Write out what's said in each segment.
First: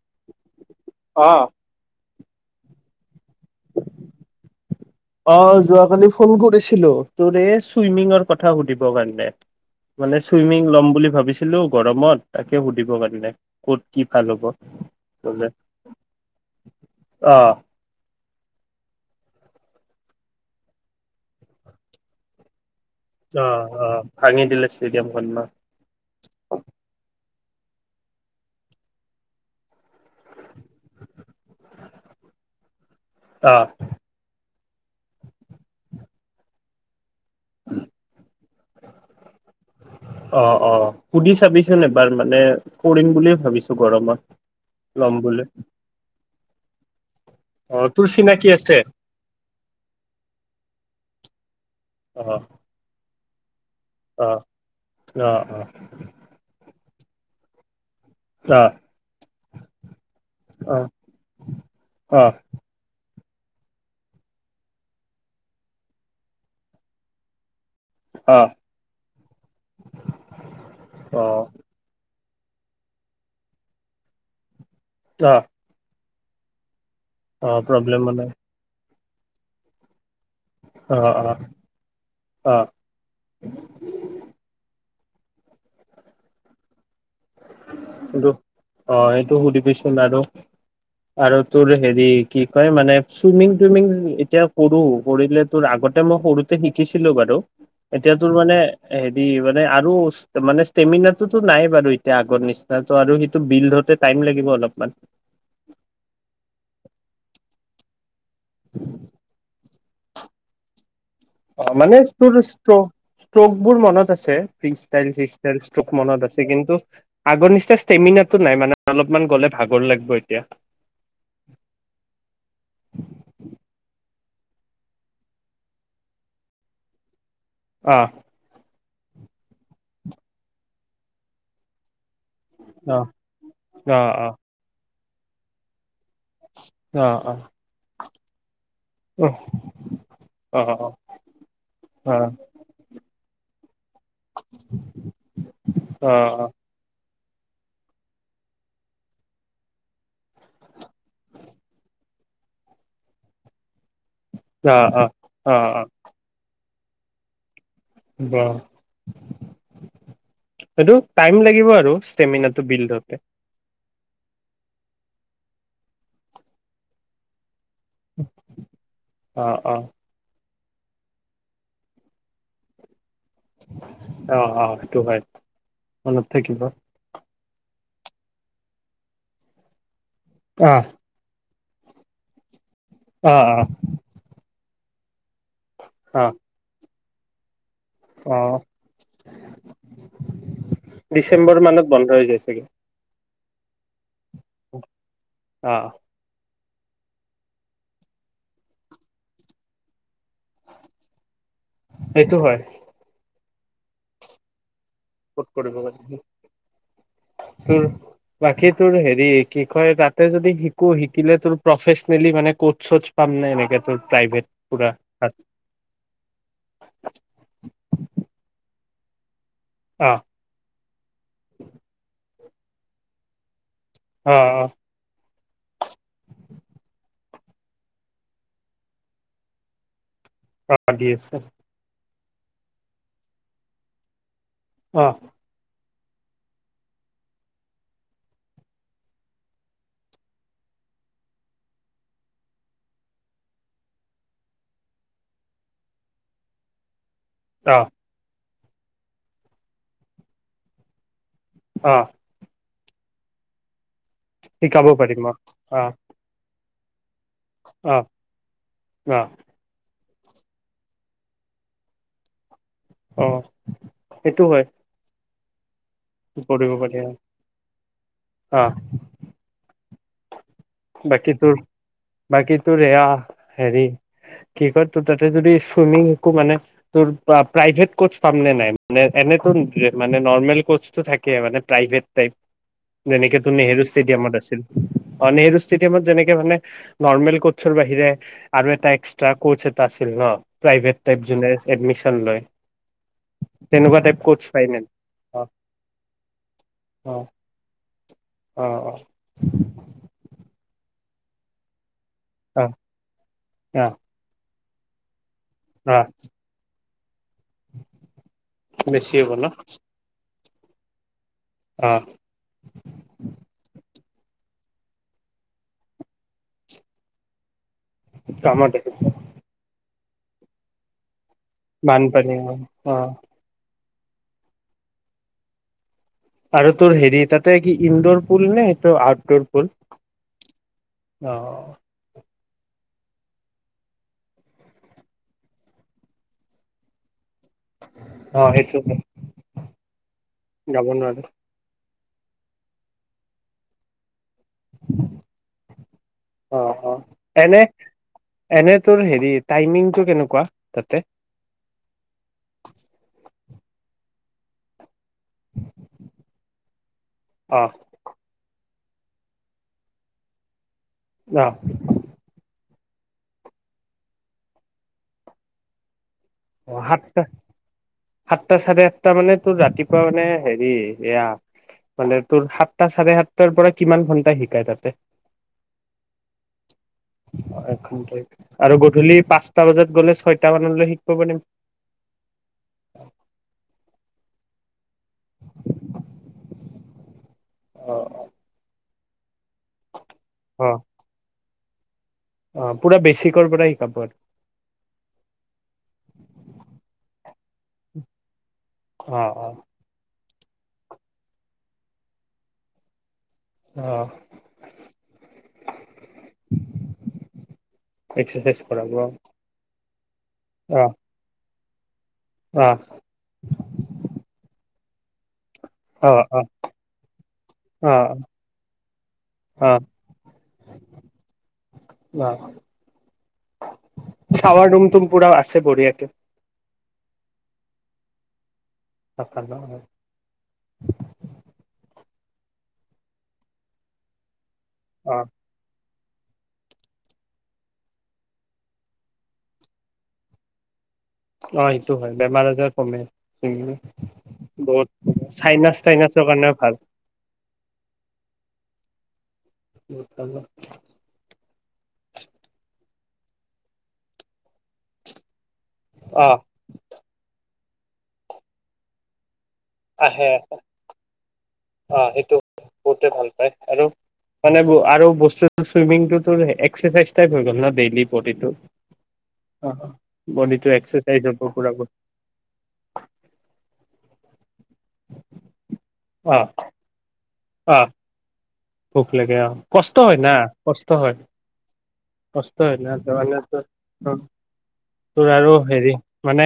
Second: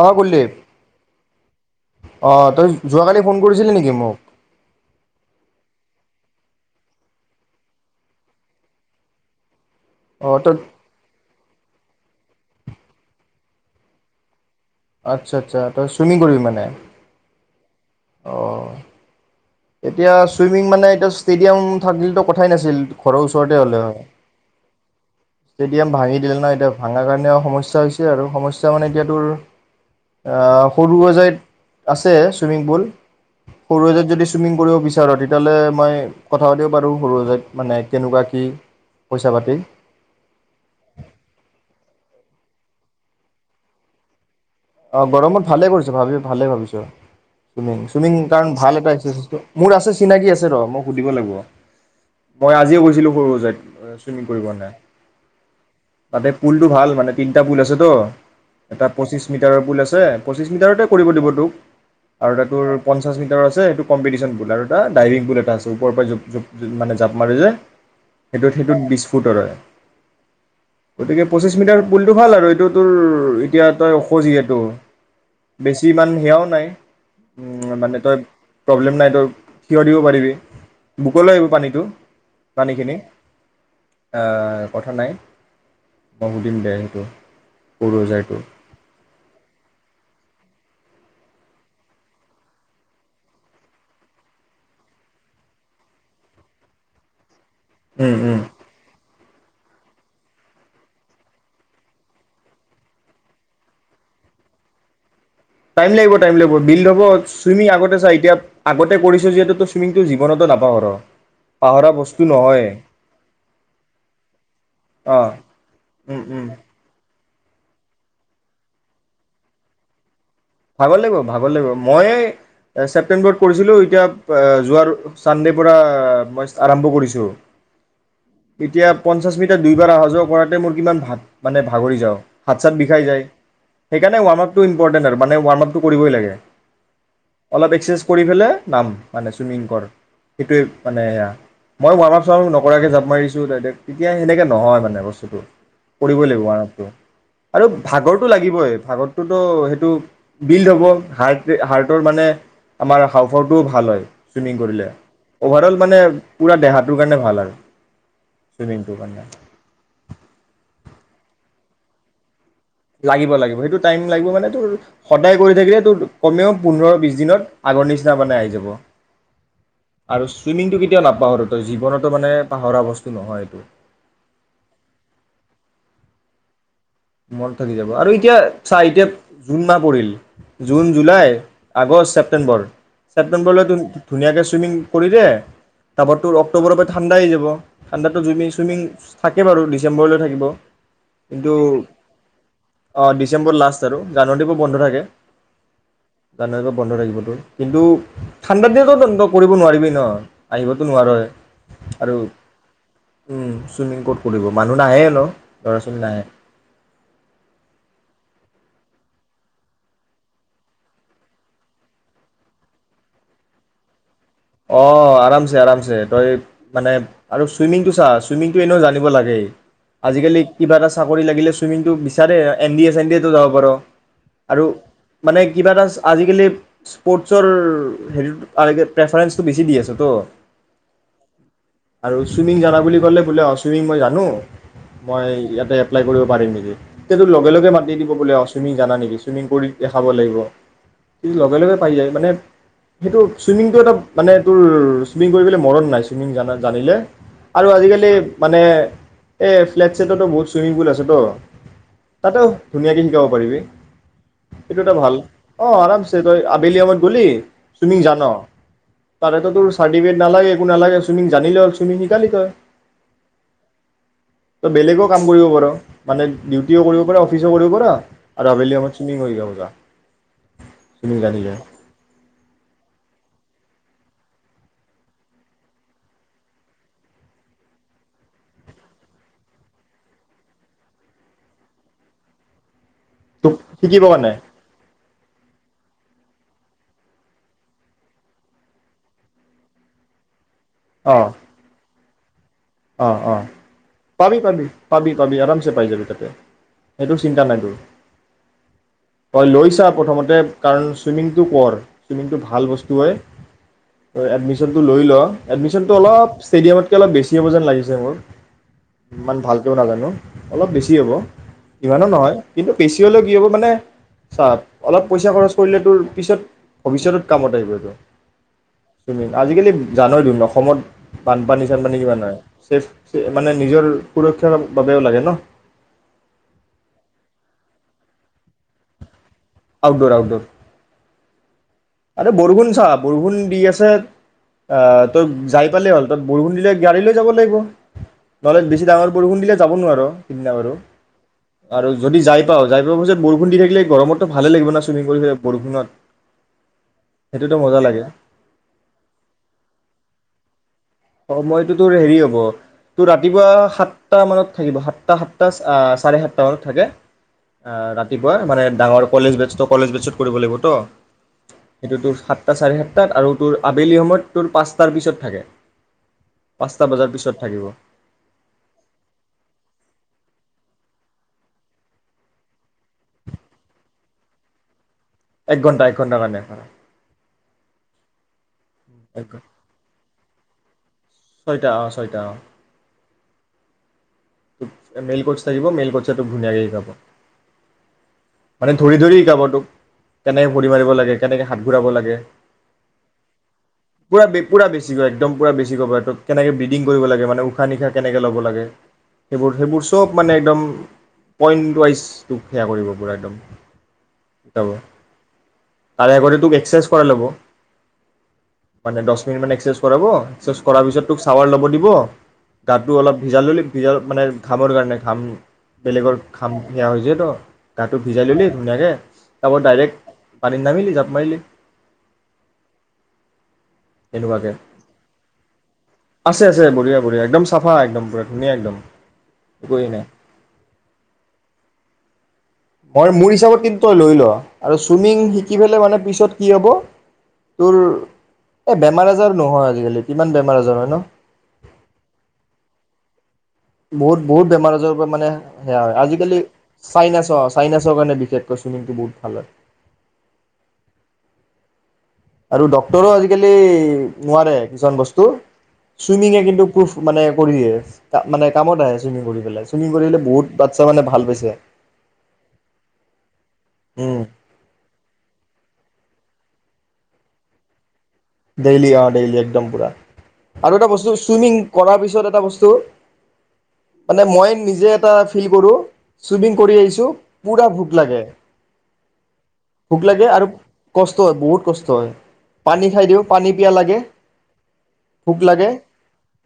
অ কুলদীপ। অঁ অ তই যোৱাকালি ফোন কৰিছিলি নেকি মোক? অ যোৱাকালি ফোন কৰিছিলো তোৰ এই চুইমিঙৰ কথা সুধিবৰ কাৰণে। মানে অ তই চুইমিং ল'ম বুলি ভাবিছোঁ। আছিলো গৰমত তাকে সুধিব কাৰণে, ক'ত কি ভাল হ'ব। আচ্ছা বোলে আচ্ছা তই চুমিং কৰিবি মানে? অ অ এতিয়া, চুইমিং মানে এতিয়া ষ্টেদিয়াম থাকিলেতো কথায়ে নাছিল ঘৰৰ অ ওচৰতে হ'লে অ হয়। ভাঙি দিলে ষ্টেডিয়ামখন ন ষ্টেদিয়াম ভাঙি দিলে না, ভাঙাৰ কাৰণেও সমস্যা সমস্যা হৈছে আৰু। সমস্যা মানে এতিয়া তোৰ, আ' সৰু সজাইত আছে- ছুইমিং পুল। অ সৰু সজাইত যদি চুইমিং কৰিব বিচাৰ, তেতিয়াহ'লে মই কথা পাতিব পাৰোঁ। সৰুসজাইত মানে কেনেকোৱা কি? পইচা-পাতি? অ' অ' সুধি চাবিচোন এবাৰ মানে, কৰিম বুলিয়ে ভাবিছোঁ গৰমত। অ' ল'ম বুলি গৰমত ভালে কৰিছ ভাবি-ভালে ভাৱিছ। অ চুইমিং- তোৰ চুইমিং চিনাকি কাৰণ ভাল আছে এটা এস্কাৰচাইজটো। মোৰ আছে চিনাকি আছে ৰ' মই সুধিব লাগিব। অ মই আজিয়ে গৈছিলো সৰুস জাইত চুইমিং অ কৰিবনে নাই। অ অ তাতে পুলটো ভাল মানে তিনিটা পুল আছে তো। অ অ এটা পঁচিছ এতিয়া আৰু পুল আছে। পঁচিছ মিটাৰতে কৰিব দিব তোক। অ আৰু তাকো পন পঞ্চাছ মিটাৰৰ আছে, সেইটো কম্পিটিচ্যন পুল আৰু এটা ডাইভিং পুল এটা আছে, ওপৰৰ পৰা মানে জপ-জপ-জাপ মাৰে যে। সেইটোত -সেইটোত বিশ ফুটৰে। অ গতিকে পঁচিশ মিটাৰ পুল তোৰ ভাল আৰু, এইটো তোৰ -এতিয়া তই ওখ যিহেতু অ বেছি ইমান সেয়াও নাই। অ উম্‌- মানে প্ৰব্লেমো তই নাই - প্ৰব্লেম নাই। থিয় দিব পাৰিবি। অ বুকলৈ অ আহিব পানীটো, অ পানীখিনি এ' কথ কথা নাই। মই সুধিম দে সেইটো। সৰুসজাইটো তই সুধিবিচোন আৰু। আৰু তোৰ হেৰি কি কয় মানে চুইমিং টুইমিং এতিয়া কৰোঁ, কৰিলে তোৰ আগতে মই সৰুতে শিকিছিলোঁ বাৰু। এতিয়া তোৰ মানে এ' ই মানে আৰু- মানে ষ্টেমিনাটোতো নাই বাৰু এতি এতিয়া আগৰ নিচিনাটো আৰু সেইটো বিল্ড হওঁতে টাইম লাগিব অলপমান। টাইম লাগিব টাইম লাগিব। বিল্ড হ'ব, ছুইমিং আগতে চা এতিয়া- আগতে কৰিছ যিহেতু তই চুইমিংটো জীৱনতো নাপাহৰ। অ' পাহৰা মানে বস্তু তোৰ নহয় ষ্ট্ৰ-ষ্ট্ৰোকবোৰ মনত আছে, ফ্ৰী ষ্টাইল শ্ৰী অঁ ষ্টাইল ষ্ট্ৰোক মনত আছ কিন্তু আগৰ নিচিনা ষ্টেমিনাটো নাই মানে অলপমান গ'লে ভাগৰ লাগব' এতিয়া। ভাগৰ লাগিব ভাগৰ লাগিব। মইয়ে-এ' ছেপ্টেম্বৰত কৰিছিলোঁ এতিয়া- যোৱাৰ চানডে পৰা মই আৰম্ভ কৰিছোঁ। আ' এতিয়া পঞ্চাছ মিটাৰ দুইবাৰ অহা যোৱা কৰাতে মোৰ কিমান ভাত্‌- মানে ভাগৰি যাওঁ। হাত-চাত অ বিষাই যায়, অ সেইকাৰণে ৱাৰ্ম আপটো ইম্পৰ্টেণ্ট আৰু। মানেৱাৰ্ম আপটো কৰিবই লাগে গে অ অ অলপ এক্সেছ কৰি পেলাই নাম মানে চুইমিং কৰ সেইটোৱে অ অ অ অ অ মানে সেয়া মই ৱাৰ্ম আপ চাৰ্ম নকৰাকৈ জাপ মাৰিছো এতিয়া সেনেকে নহয় মানে বস্তুটো অ কৰিবই লাগিব ৱাৰ্ম আপটো আৰু ভাগৰটো লাগিবই ভাগৰটোতো সেইটো বিল্ড হ'ব হাৰ্ট হাৰ্টৰ মানে আমাৰ হাউফাউটোও ভাল হয় ছুইমিং অ কৰিলে অ অভাৰঅল অ মানে পোৰা দেহা টোৰ কাৰণে ভাল আৰু ব চুইমিংটোৰ কাৰণে এইটো টাইম লাগিব আ ৰু ষ্টেমিনাৰ বিল ধৰোতে লাগিব লাগিব সেইটো টাইম লাগিব মানে তোৰ সদায় কৰি থাকিলে তোৰ কমেও পোন্ধৰ বিশ দিনত আগৰ নিচিনা মানে আহি যাব অ অ আৰু ছুইমিংটো কেতিয়াও নাপাহৰো তই জীৱনটো মানে পাহৰা বস্তু নহয় এইটো অহ অ সেইটো হয় মনত থাকিব মনত থাকি যাব আৰু এতিয়া চাহ এতিয়া জোন মাহ পৰিল অ অ জুন-জুলাই আগষ্ট, ছেপ্তেম্বৰ, অ ছেপ্টেম্বৰলৈ ধুনীয়াকে চুইমিং কৰি দে! তপত অ তোৰ অক্টোবৰত ঠাণ্ডা হৈ যাব ঠাণ্ডাতো অ জুইমিং-চুইমিং থাকে বাৰু ডিচেম্বৰলৈ থাকিব কিন্তু ডিচেম্বৰ মানত হৈ যায় ছাগে অঁ ডিচেম্বৰ লাষ্ট আৰু জাননবোৰ বন্ধ থাকে অ গানৰিব বন্ধ থাকিবতো কিন্তু ঠাণ্ডাৰ দিনতো কৰিব নোৱাৰিবি ন আহিবতো নোৱাৰে এইটো হয় উম চুইমিং কোট খুলিব মানে মানুহ নাহে হলও ক'ত কৰিব ল'ৰা পাৰি ছোৱালী নাহে তোৰ বাকী তোৰ হেৰি কি কয় তাতে যদি শিকো শিকিলে তোৰ প্ৰফেচনেলি মানে কোচ চচ পাম নে এনেকে তোৰ প্ৰাইভেট অ পুৰা তাত? আৰামছে আৰামছে তই মানে আৰু চুইমিং টো চা চুইিংটো এনেও জান আনিব লাগেই অ আজিকালি কিবা এটা চাকৰি লাগিলে চুইমিং টো বিচাৰে এনডিএ চেনডি এ তো যাব পাৰ। অ' আৰু অ' মানে কিবা এটা আজিকালি স্পৰ্টছৰ হেৰিটো প্ৰেফাৰেঞ্চটো বেছি দি আছে তো। অ' দি আছে। আৰু চুইমিং জানা বুলি ক'লে বোলে, অ' চুইমিং মই জানো অ মই ইয়াতে এপ্লাই কৰিব পাৰিম নেকি, তেতিয়াতো লগে লগে মাতি দিব, বুলি চুইমিং জানা নেকি? চুইমিং কৰি দেখাব লাগিব, লগে লগে পাই যায় যে। টো এটা মানে, তোৰ চুইমিং কৰিবলৈ মৰণ নাই চুইমিং জানিলে আৰু অ আজিকালি মানে এই ফ্লেট শ্লেটতো বহুত ছুইমিং পুল আছেতো! অ তাতো ধুনীয়াকে শিকাব পাৰিবি। এইটো এটা ভাল, অ, আৰামছে তই বেলিয়িব গ'লি, অ চুইমিং জান অ তাৰে তো তোৰ চৰ্টফিকেত নালাগে, একো নালাগে, চুইমং জানিলেই হ'ল, চুইমং শিকালি তই। অ' সেইটো হয়। তই বেলেগো কাম কৰিব পাৰ মানে ডিউটিও কৰিব পাৰা অফিচও কৰিব পাৰা আৰু অ আবেলি সমত চুইমিং কৰি যা যা চুইমিং বাকী জানি তোৰ, যায় বাকী তোৰ এয়া হেৰি কি কয়, তোৰ তাতে চুইমিং শিকো, মানে তোৰ প্ৰভেট কোচ পামনে নাই? মানে এনেতো মানে নৰ্মেল কোচটো থাকে মানে প্ৰাইভেট টাইপ যেনেকে তোক তুমি নেহেৰু শিকিব কাৰণে ষ্টেডিয়ামত আছিল। অ' নেহেৰু ষ্টে ষ্টেডিয়ামত যেনেকে মানে নৰ্মেল কোচৰ বাহিৰে আৰু এটা এক্সট্ৰা কোচ এটা আছিল ন? প্ৰাইভেট অ টাইপ যোনে এডমিচন ন লৈ অ', অ' পাবি-পাবি, নে পাবি-পাবি অ আৰামচে পাই যাবি তাতে অ সৈতে চিন্তা নাইতো, অ তই লৈছা প্ৰথতাও। কাৰণ স্বিমিংটো কৰ। স্বিমিংটো ভাল অ অ বস্তু হৈ, অ এ এডমিশ্যন জল্দি লৈ লো এডমিশ্যনতেওঁ অ অলপ ষ্টেডিয়ামত অলপ বেছি কি হব যেন লাগিছে মোৰ, বেছি হ'ব ইমান ন ভালেকেও নাজানো। অলপ বেছি হ'ব। অ ইমানো নহয় কিন্তু বেচিহলে কি হ'ব মানে সা অলপ পইচা খৰচ কৰিলে তোৰ পিছত ভবিছতৰ কাম আহিব তোৰ। কামত [unintelligible] আজিকালি। জনোৱাইটো অসমত বানপানী সংপানি কিমান অ', বানপানী সাই অ সাই মানে নিজৰ সুৰক্ষাৰ বাবেও লাগে ন। আৰু তেওঁৰ হেৰি তাতে কি ইন্দুৰ পুল নে আউটডোৰ পুল? Outdoor outdoor. অ' বৰসুঞ্চা বৰষূণ দি আছে, অ', টোক জাই পালেই হ'ল, তাত বৰষূণ দিলে গাড়ী লৈ যাব লাগিব। অ নহলে সেইটো বেছি ডাঙৰ বৰষুণ দিলে যাব নোৱাৰো সেইদিনা বাৰু যাব নোৱাৰো আৰু যদি যাই পাওঁ জাইপাইও মাজত বৰষুণ দি থাকিলে গৰমত্তি ভালেই লাগিব না চুইমিং কৰি বৰষুণত। অ', অ', সেইটোতো এনে মজা লাগে এনে তোৰ হেৰি তাইমিংটো কেনেকুৱা? তাতে? সমইটোটো হেৰি হব তোৰ ৰাতিপুৱা সাতটা মানত থাকিব সাত সাতটা সাতটা, সৰে সাতটা মানত থাকে। অ', ৰাতিপুৱা মানে ডাঙৰ কলেজ বেষ্ট কলেজ পিছত কৰিব লাগিব তেওঁ। অ হাইটুটো সাতটা চাৰি সাতটা সাতটা আৰু তোৰ আবেলি সময়ত তোৰ পাঁচটাৰ পিছত থাকে পাঁচটা অ', বজাৰ সাতটা, পিছত থাকিব সাতটা চাৰে আাতটা মানে তোৰ ৰাতিপুৱা মানে হে এ, এয়া মানে তোৰ সাতটা চাৰে সাতটাৰ পৰা কিমান ঘণ্টা শিকাই তাতে? এক ঘণ্টা, এক ঘণ্টা কাৰানো। একঘণ্টা আৰু গধূলি এক পাঁচটা বজাত গ'লে সৈত বানলৈ শ ছয়টা অঁ ছয়টা অঁ অ মেইল কৰচ আহিব মেইল কচাটো ধুনীয়াক শিকাব অ মানে ধৰি ধৰি গাবটোক কেনেকে অ ঘুৰি মাৰিব লাগে কেনেকে হাত ঘূৰাব লাগে অ পুৰা বেচিকৰ পৰা শিকাব আৰু পুৰা পুৰা বেছি কৈ একদম পুৰা বেছি কৈ পাৰে তোক কেনেকে ব্ৰিডিং কৰিব লাগে মানে উশাহ নিশা কেনেকৈ ল'ব লাগে? অ অ সেইবোৰ সেইবোৰ চব মানে একদম পইণ্ট ৱাইজটোক সেয়া কৰিব পূৰা একদম অ তাৰে আগতে তোক এক্সাৰচাইজ কৰা ল'ব এক্সাৰচাইজ কৰাব মানে অ দহ মিনিট মান এক্সাৰাইজ কৰাব অ কৰাৰ পিছত তোক চাৱাৰ ল'ব দিম শব অ দাঁতটো অলপ ভিজাই ল'লে ভিজা ঘামৰ কাৰণে খাম অ বেলেগৰ অ খাম সেয়া হৈ য তো গাটো অ ভিজাই ললি ধুনীয়াকে তপ অ ডাইৰেক্ট পানীত নামিলি জাপ মাৰিলি অ তেনেকুৱাকে চাৱাৰ ৰুম তো পুৰা আছে বঢ়িয়াক বঢ়া বঢ়িয়া একদম চা একদম পুৰা ধুনীয়া একদম একো হেৰি নাই [inaudible] মই, মোৰ হিচাপত কিন্তু তই লৈ ল। আৰু অ চুইমিং শিকি পেলেই মানে তাৰ পিছত কি হ'ব? তোৰ এই বেমাৰ-আজাৰ নহয়, আজিকালি কিমান বেমাৰ-আজাৰ হয় ন? অ, সেইটো হয়। বেমাৰ-আজাৰ কমে। উম বহুত, বহুত বেমাৰ-আজাৰৰ পৰা মানে, চাইনাচ সেয়া হয়। চাইনাচৰ আজিকালি, কাৰণেও ভাল চাইনাচ অ' চাইনাছৰ কাৰণে বিশেষকৈ ছুইমিংটো বহুত ভাল হয়। [inaudible] আৰু ডক্তৰো আজিকালি নোৱাৰে, কিছুমান বস্তু। অ চুইমিঙে কিন্তু প্ৰোফ, মানে কৰি দিয়ে। কা, মানে কামত আহে চুইমিং কৰি পেলায়। চুইমিং কৰি পেলাই আহে বহুত বাচ্ছা মানে ভাল পাইছে। অ সেইটো বহুতে ভাল পায় আৰু মানে ব, আৰু বস্তুটো চুইমিংটোত তোৰ এক্সেচাইজ টাইপ হৈ গ'ল ন ডেইলি। বডিটো ডেইলি, অ, ডেইলি একদম পুৰা। অ', বডিটো আৰু এটা বস্তু, এক্সাৰচাইজ হ'ব চুইমিং পুৰা কৰাৰ পিছত এটা বস্তু, মানে মই নিজে এটা ফিল কৰোঁ, অ ছুইমিং কৰি আহিছোঁ পোৰা অ ভোক লাগে। ভোক লাগে অ'। কষ্ট ভোক হয় লাগে না আৰু কষ্ট হয়। বহুত কষ্ট হয় কষ্ট হয় পানী না খাই দিওঁ পানী পিয়াহ লাগে [unintelligible] তোৰ ভোক আৰু লাগে হেৰি, মানে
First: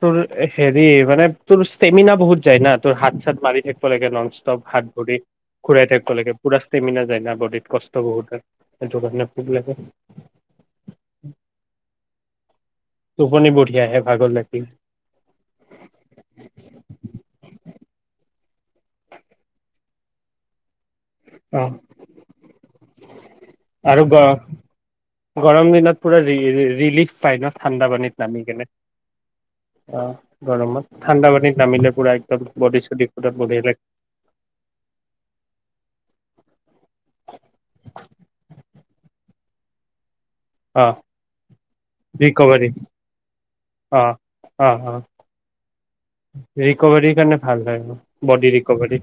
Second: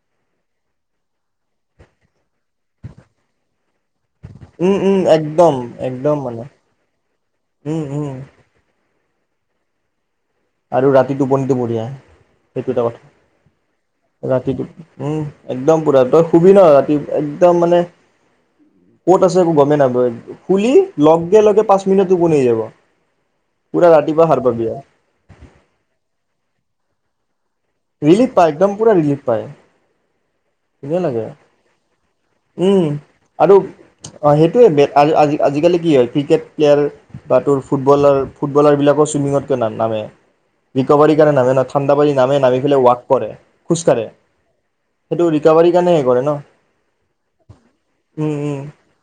তোৰ, হেৰি মানে তোৰ ষ্টেমিনা বহুত যায় ন, তোৰ হাত-চাত মাৰি থাক [unintelligible] নন ষ্টপ উম হাত উম ভৰি একদম ঘূৰাই থাকিব একদম লাগে। মানে পোৰা ষ্টেমিনা যায় না ব'ডিত, উম কষ্ট উম বহুত হয়। [inaudible] আৰু ৰাতি টোপনীটো বঢ়িয়া আহে, সেইটো এটা টোপনি বঢ়িয়া আহে ভাগৰ কথা। লাগি ৰাতিটো, উম, একদম পুৰা। তই শুবি ন, ৰাতি একদম মানে ক'ত আছে একো গমেই নাপায়। শুলি? লগে, লগে অ পাঁচ মিনিটত টোপনি আহি যাব। পুৰা আৰু গ ৰাতিপুৱা সাৰ পাবি আৰু। গৰম দিনত পুৰা ৰি, ৰি, ৰি-ৰিলিফ পায় ন। ঠাণ্ডা পানীত ৰিলিফ নামি পায়, কেনে একদম পুৰা ৰিলিফ পায়। অ গৰমত ধুনীয়া লাগে। ঠাণ্ডা পানীত নামিলে পুৰা একদম বডি উম চডি পুৰা আৰু বঢ়িয়া অ, লাগে সেইটোৱেই বে, আ, আ-আজিকালি কি হয়? ক্ৰিকেট প্লেয়াৰ বা তোৰ ফুটবলাৰ। ফুটবলাৰ বিলাক আকৌ ছুইমিংতটো না-নামে। অ ৰিক'ভাৰি কাৰণে নাযায় ন, ঠাণ্ডা [unintelligible] ৰিকভাৰী এইফালে ৱক কৰে অ খোজকাঢ়ে অ অ সেইটো ৰিকাভাৰী ৰিকভাৰীৰ কাৰণে ভাল হয় উম বডি উম ৰিকভাৰী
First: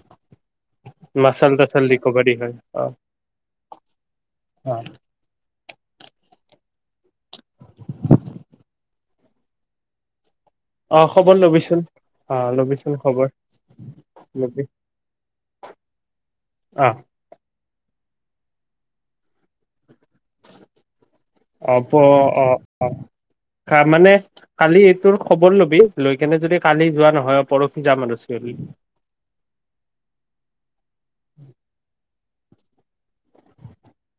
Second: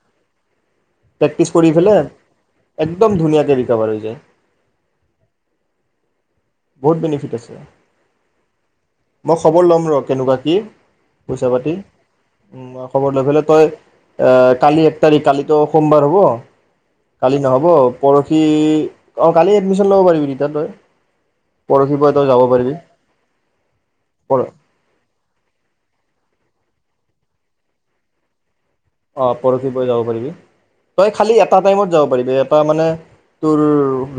প্ৰেক্টিচ মাচাল কৰি তাচাল পেলাই ৰিকভাৰী হয় অ একদম ধুনীয়াকে ৰিকভাৰ হৈ যায় অ বহুত বেনিফিট আছে মই খবৰ ল'ম ৰ কেনেকুৱা কি অ খবৰ পইচা পাতি লবিচোন অ লবিচোন খবৰ লৈ পেলাই তই লবি কালি এক তাৰিখ কালিতো সোমবাৰ হ'ব অ কালি নহ'ব পৰহি অ কালি এডমিশ্যন ল'ব পাৰিবি তেতিয়া তই অ প পৰহি পৰা তই যাব অ পাৰিবি অ মানে পৰ কালি এইটোৰ খবৰ লবি লৈ কেনে যদি কালি যোৱা নহয় পৰহি যাম আৰু ছোইগী অ পৰহি পৈ যাব পাৰিবি তই খালি এটা টাইমত যাব পাৰিবি এটা মানে তোৰ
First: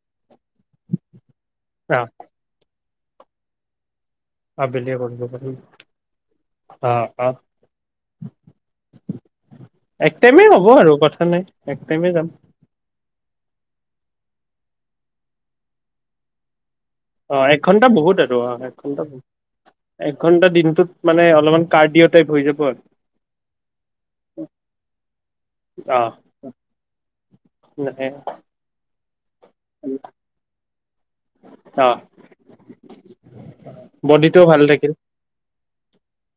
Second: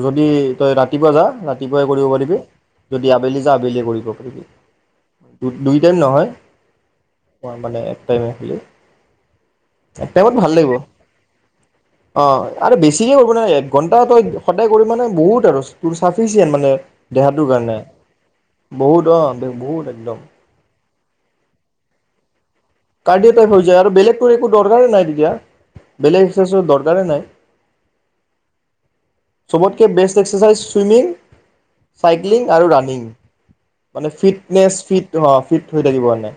যদি তই ৰাতিপুৱা যা ৰা ৰাতিপুৱাই অ কৰিব পাৰিবি যদি আবেলি যা আবেলিয়ে কৰিব আবেলিয়ে কৰিব পাৰিম দুই টাইম নহয় অ অ মানে এক টাইমে খি এত এক টাইমত টাইমে ভাল হ'ব লাগিব আৰু কথা নাই এক টাইমে অ যাম আৰু বেছিকে কৰিব ন এক ঘন্টা ত সদায় কৰি মানে বহুত আৰু তোৰ চাফিচিয়েণ্ট মানে অ দেহাটোৰ কাৰণে একঘন্টা বহুত আৰু অ একঘন্টা বহুত অ বহুত একদম একঘন্টা দিনটোত মানে অলপমান কাৰ্ডিঅ টাইপ হৈ যাব অ অ কাৰ্ডিঅ' টাইপ হৈ যায় আৰু বেলেগটো একো দৰকাৰ নাই তেতিয়া বেলেগ এক্সাৰচাইজ দৰকাৰেই নাই চবতকৈ বেষ্ট এক্সাৰচাইজ ছুইমিং চাইক্লিং আৰু ৰানিিং মানে বডিটো ভাল ফিটনেছ থাকিল ফিট ফিট হৈ থাকিব মানে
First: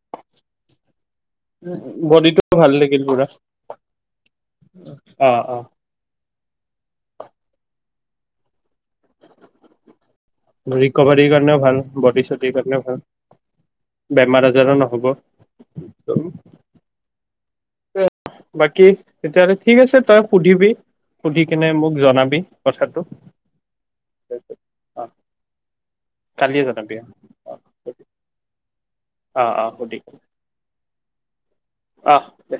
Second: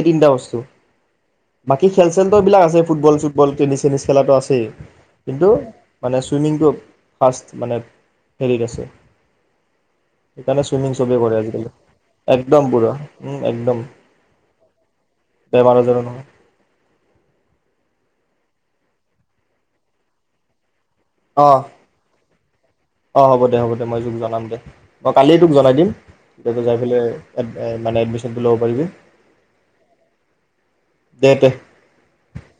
এই তিনিটা বস্তু বাকী খেল বডিটো চেলটো ভাল আছে থাকিল ফুটবল পুৰা চুটবল টেনিছ চেনিছ খেলাটো আছেই অ কিন্তু অ মানে ছুইমিংটো ফাষ্ট মানে হেৰিত আছে সেইকাৰণে চুইমিং চবেই ৰিকভাৰীৰ কৰে কাৰণেও আজিকালি ভাল বডি চটিৰ একদম কাৰণেও পুৰা ভাল উম একদম বেমাৰ আজাৰো নহ'ব বেমাৰ আাজাৰো নহয় বাকী তেতিয়াহ'লে ঠিক আছে তই সুধিবি সুধি অঁ কিনে মোক জনাবি কথাটো অঁ হ'ব দে হ'ব দে মই তোক জনাম দে অ মই কালিয়ে তোক জনাই দিম তই কালিয়ে যাই জনাবি পেলাই অ মানে এডমিশ্যনটো ল'ব পাৰিবি অ অ দে তে অঁ দে